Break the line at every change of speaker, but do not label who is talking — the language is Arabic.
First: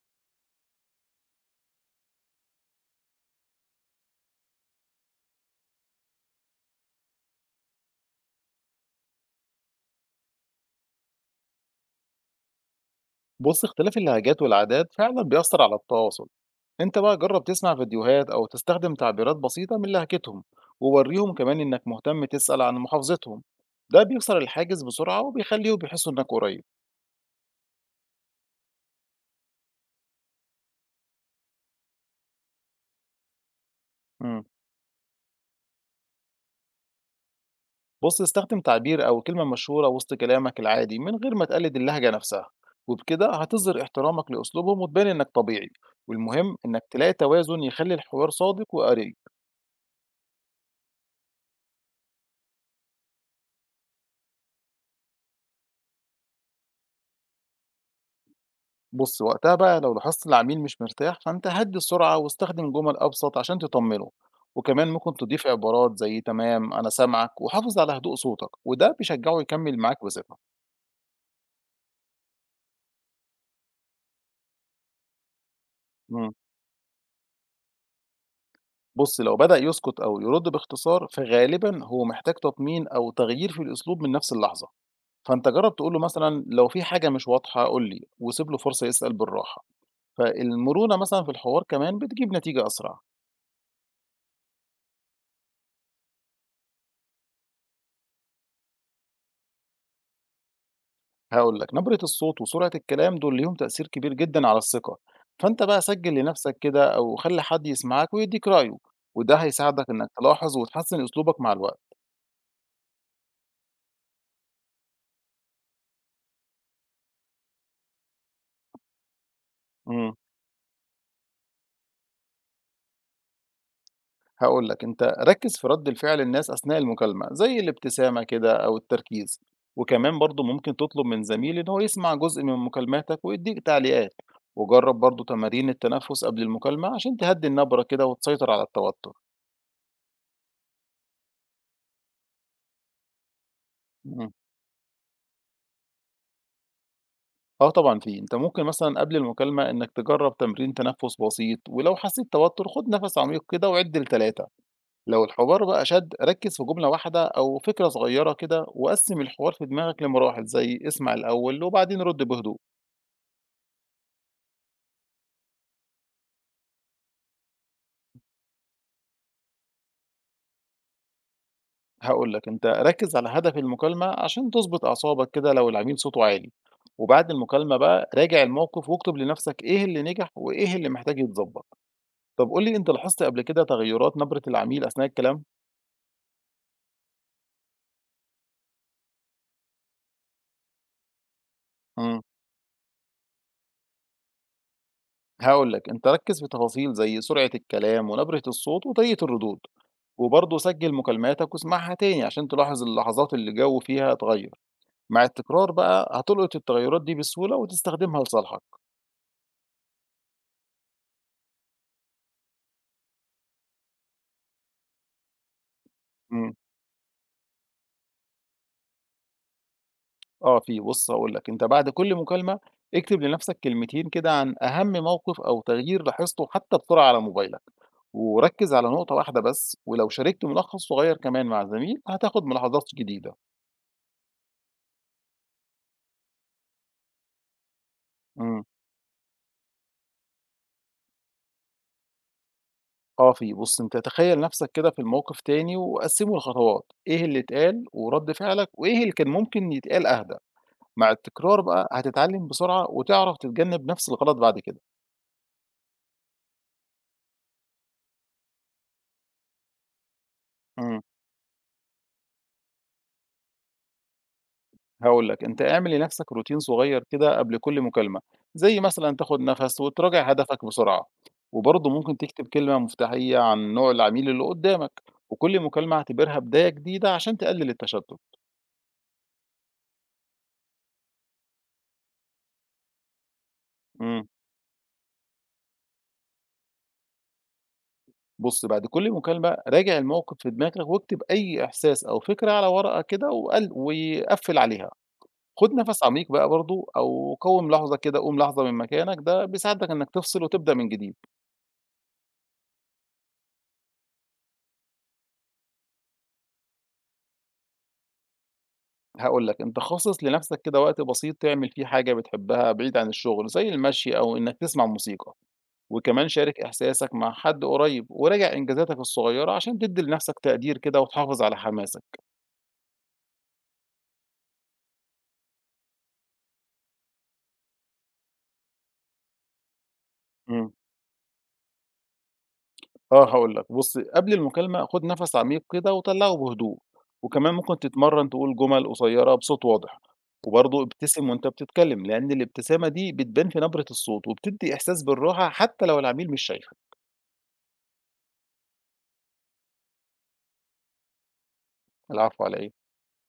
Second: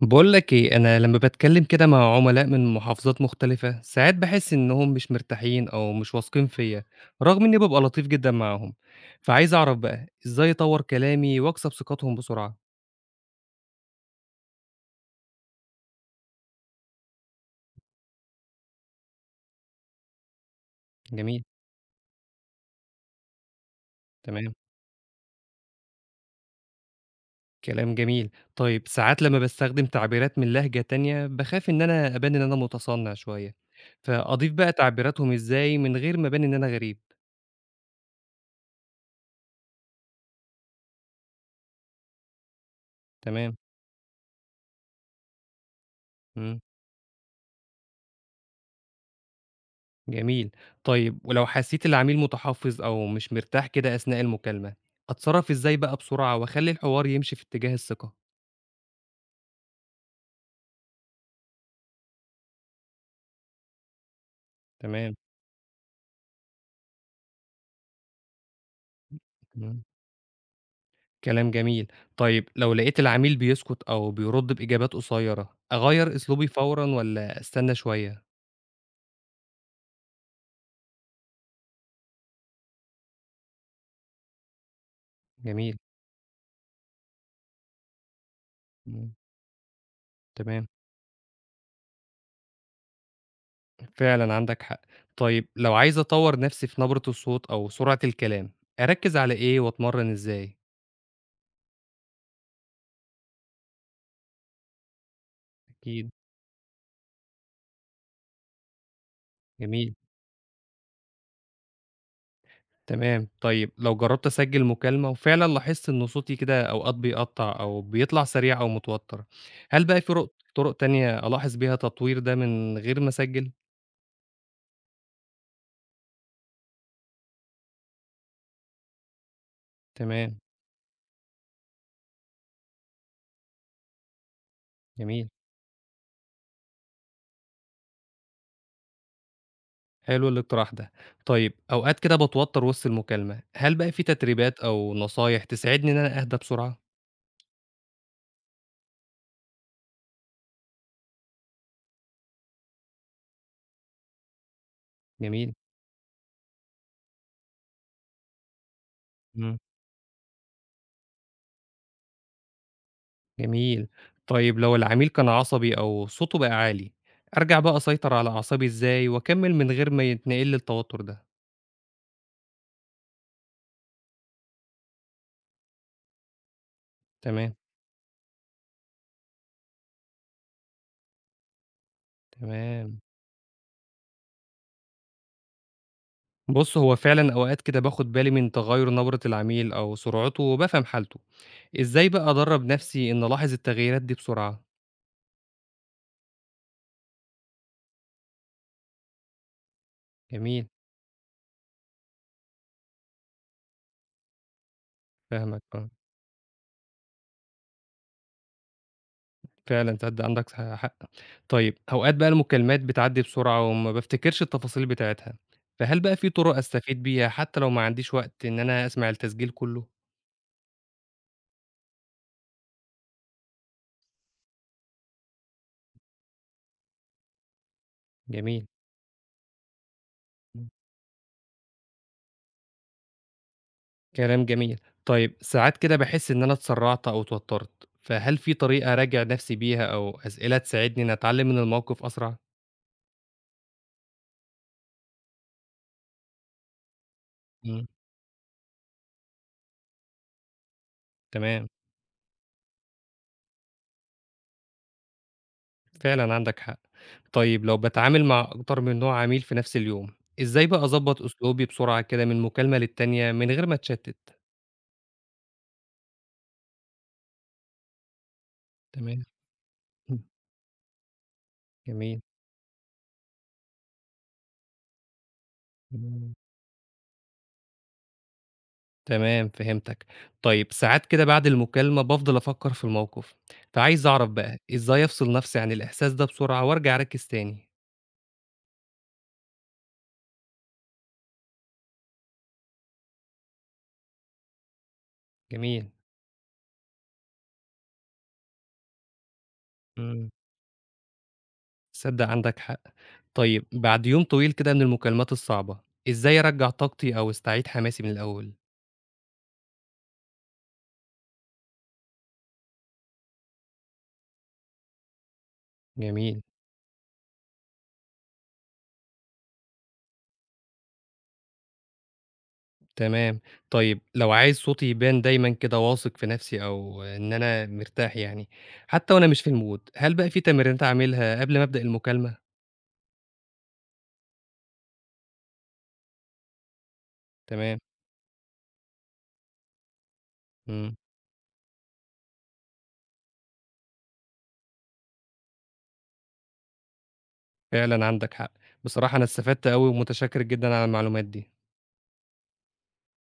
باقول لك إيه، أنا لمّا باتكلّم كده مع عُملاء من محافظات مختلفة، ساعات باحس إنّهم مش مرتاحين أو مش واثقين فيّا، رغم إنّي بابقى لطيف جدًا معاهم. فعايز أعرف بقى إزاي أطوّر كلامي وأكسب ثقتهم بسرعة؟
بص، اختلاف اللهجات والعادات فعلا بيأثر على التواصل. انت بقى جرب تسمع فيديوهات او تستخدم تعبيرات بسيطة من لهجتهم، ووريهم
جميل،
كمان انك مهتم تسأل عن محافظتهم. ده بيكسر
تمام،
الحاجز بسرعة وبيخليهم يحسوا انك قريب.
كلام جميل. طيب ساعات لمّا باستخدم تعبيرات من لهجة تانية، باخاف إن أنا أبان إن أنا متصنع شوية،
مم.
فأضيف بقى تعبيراتهم إزاي من غير ما أبان إن أنا غريب؟
بص، استخدم تعبير او كلمة مشهورة وسط كلامك العادي من غير ما تقلد اللهجة نفسها، وبكده
تمام،
هتظهر احترامك لأسلوبهم وتبان انك طبيعي. والمهم
إمم.
انك تلاقي توازن يخلي الحوار صادق وقريب.
جميل. طيب ولو حسّيت العميل متحفّظ أو مش مرتاح كده أثناء المكالمة، أتصرّف إزاي بقى بسرعة وأخلّي الحوار يمشي في اتجاه الثقة؟
بُص، وقتها بقى لو لاحظت العميل مش مرتاح، فأنت هدّي السرعة واستخدم جمل أبسط عشان تطمنه، وكمان
تمام،
ممكن تضيف عبارات زي "تمام، أنا سامعك." وحافظ على هدوء صوتك، وده بيشجعه يكمّل
إمم،
معاك بثقة.
كلام جميل. طيب لو لقيت العميل بيسكُت أو بيرُد بإجابات قصيّرة، أغيّر
إمم.
أسلوبي فورًا والّا أستنى شوية؟
بُص، لو بدأ يسكت أو يرد باختصار، فغالبًا هو محتاج تطمين أو تغيير في الأسلوب من نفس اللحظة، فأنت جرّب
جميل،
تقول له مثلًا "لو في حاجة مش واضحة قُل لي." وسيب له فرصة
إمم،
يسأل بالراحة،
تمام.
فالمرونة مثلًا في الحوار كمان بتجيب نتيجة أسرع.
فعلًا عندك حق. طيب لو عايز أطوّر نَفْسي في نبرة الصوت أو سرعة الكلام، أركّز على إيه وأتمرّن إزاي؟
هاقول لك، نبرة الصوت وسرعة الكلام دول ليهم تأثير كبير جدًا على الثقة، فأنت بقى
أكيد،
سجّل لنفسك كده أو خلّي حد يسمعك ويدّيك رأيه، وده هيساعدك
جميل.
إنك تلاحظ وتحسّن أسلوبك مع الوقت.
تمام، طيب لو جرّبت أسجّل مكالمة وفعلًا لاحظت إن صوتي كده أوقات بيقطّع أو بيطلع سريع أو متوتّر، هل بقى في
إمم.
طُرق تانية ألاحظ بيها تطوير ده من غير ما أسجّل؟
هاقول لك، أنت ركّز في رَد الفعل الناس أثناء المكالمة، زي الابتسامة كده أو التركيز، وكمان
تمام،
برضه ممكن تطلب من زميل إن هو يسمع جزء من مكالماتك ويدّيك تعليقات، وجرّب برضه
جميل،
تمارين التنفس قبل المكالمة عشان تهدّي النبرة كده وتسيطر على التوتر.
حلو الاقتراح ده. طيب أوقات كده باتوتّر وسط المكالمة، هل بقى في
إمم.
تدريبات أو نصايح تساعدني إن أنا أهدى بسرعة؟
آه طبعًا في، أنت ممكن مثلًا قبل المكالمة إنك تجرّب تمرين تنفس بسيط، ولو حسيت توتر خُد نفس عميق كده وعِد ل3. لو
جميل،
الحوار بقى شد ركّز في جملة واحدة أو فكرة صغيرة كده، وقسّم الحوار
إمم،
في دماغك لمراحل زي اسمع الأول وبعدين رُد بهدوء.
جميل. طيب لو العميل كان عصبي أو صوته بقى عالي، أرجع بقى أسيطر على أعصابي إزاي وأكمّل من غير ما يتنقل لي التوتّر ده؟
هاقول لك، أنت ركّز على هدف المكالمة عشان تضبط أعصابك كده لو العميل صوته عالي، وبعد
تمام،
المكالمة بقى راجع الموقف واكتب لنفسك إيه اللي نجح وإيه اللي محتاج يتضبط. طب قُل لي، أنت
تمام.
لاحظت قبل كده تغيرات نبرة العميل أثناء الكلام؟
بُص، هو فعلًا أوقات كده باخد بالي من تغيُّر نبرة العميل أو سرعته وبافهم حالته. إزاي
إمم.
بقى أدرّب نفسي إني ألاحظ التغييرات دي بسرعة؟
هاقول لك، أنت ركّز في تفاصيل زي سرعة الكلام ونبرة الصوت وطريقة الردود، وبرضه
جميل،
سجّل مكالماتك واسمعها تاني عشان تلاحظ اللحظات اللي الجو فيها اتغيّر. مع
فاهمك
التكرار
آه.
بقى هتلقط التغيرات دي بسهولة وتستخدمها لصالحك.
فعلًا تصدق عندك حق. طيب أوقات بقى المكالمات بتعدّي بسرعة وما بافتكرش التفاصيل بتاعتها، فهل بقى في
إمم،
طُرق أستفيد بيها حتّى لو ما عنديش وقت إن أنا أسمع التسجيل كُلّه؟
آه في، بُص هاقول لك، أنت بعد كل مكالمة اكتب لنفسك كلمتين كده عن أهم موقف أو تغيير لاحظته حتى بسرعة على موبايلك،
جميل،
وركّز على نقطة واحدة بس، ولو شاركت
إمم،
ملخص صغير كمان مع زميل هتاخد ملاحظات جديدة.
كلام جميل. طيب ساعات كده باحس إن أنا اتسرّعت أو اتوتّرت، فهل في
إمم.
طريقة أراجع نفسي بيها أو أسئلة تساعدني إني أتعلّم من الموقف أسرع؟
coffee بُص، أنت تخيّل نَفْسك كده في الموقف تاني وقسّمه لخطوات، إيه اللي اتقال
إمم،
ورَد فعلك وإيه اللي كان ممكن يتقال أهدى. مع التكرار
تمام،
بقى هتتعلّم بسرعة وتعرف تتجنّب نَفْس الغلط بعد كده.
فعلًا عندك حق. طيب لو باتعامل مع أكتر من نوع عميل في نفس اليوم، إزاي بقى
إمم،
أضبط أسلوبي بسرعة كده من مكالمة للتانية من غير ما أتشتت؟
هاقول لك، أنت اعمل لنَفْسك روتين صغير كده قبل كل مكالمة، زي مثلًا
تمام،
تاخُد نَفَس
إمم،
وتراجع هدفك بسرعة، وبرضه ممكن
جميل،
تكتب كلمة مفتاحية عن نوع العميل اللي قُدّامك، وكل مكالمة
إمم،
اعتبرها بداية جديدة عشان تقلل التشتُّت.
تمام فهمتك. طيب ساعات كده بعد المكالمة بافضل أفكر في الموقف، فعايز
إمم.
أعرف بقى إزاي أفصل نفسي عن الإحساس ده بسرعة وأرجع أركز تاني؟
بُص، بعد كل مكالمة راجع الموقف في دماغك واكتب أي إحساس أو فكرة على ورقة كده وقل وقفّل عليها. خُد
جميل،
نَفَس عميق بقى برضه أو قوّم لحظة كده، قوم لحظة من مكانك ده بيساعدك إنك
إمم،
تفصل وتبدأ من جديد.
تصدق عندك حق. طيب بعد يوم طويل كده من المكالمات الصعبة، إزاي أرجّع طاقتي أو أستعيد حماسي من الأول؟
هاقول لك، أنت خصّص لنَفْسك كده وقت بسيط تعمل فيه حاجة بتحبها بعيد عن الشغل زي المشي أو إنك تسمع موسيقى، وكمان
جميل.
شارك إحساسك مع حد قريب وراجع إنجازاتك الصغيرة عشان تدّي لنَفْسك تقدير كده وتحافظ على حماسك.
تمام. طيب لو عايز صوتي يبان دايمًا كده واثق في نَفْسي أو إن أنا مرتاح يعني، حتى وأنا مش في الmood، هل بقى في
إمم.
تمرينات أعملها قبل ما أبدأ المكالمة؟
آه هاقول لك، بُص قبل المكالمة خُد نَفَس عميق كده وطلّعه بهدوء، وكمان
تمام،
ممكن تتمرّن تقول جُمل قصيّرة بصوت واضح، وبرضه
إمم،
ابتسم وأنت بتتكلم، لإن الابتسامة دي بتبان في نبرة الصوت وبتدّي إحساس بالراحة حتى لو العميل مش شايفك.
فعلًا عندك حق. بصراحة أنا استفدت أوي ومتشكر جدًا على المعلومات دي.
العفو على إيه.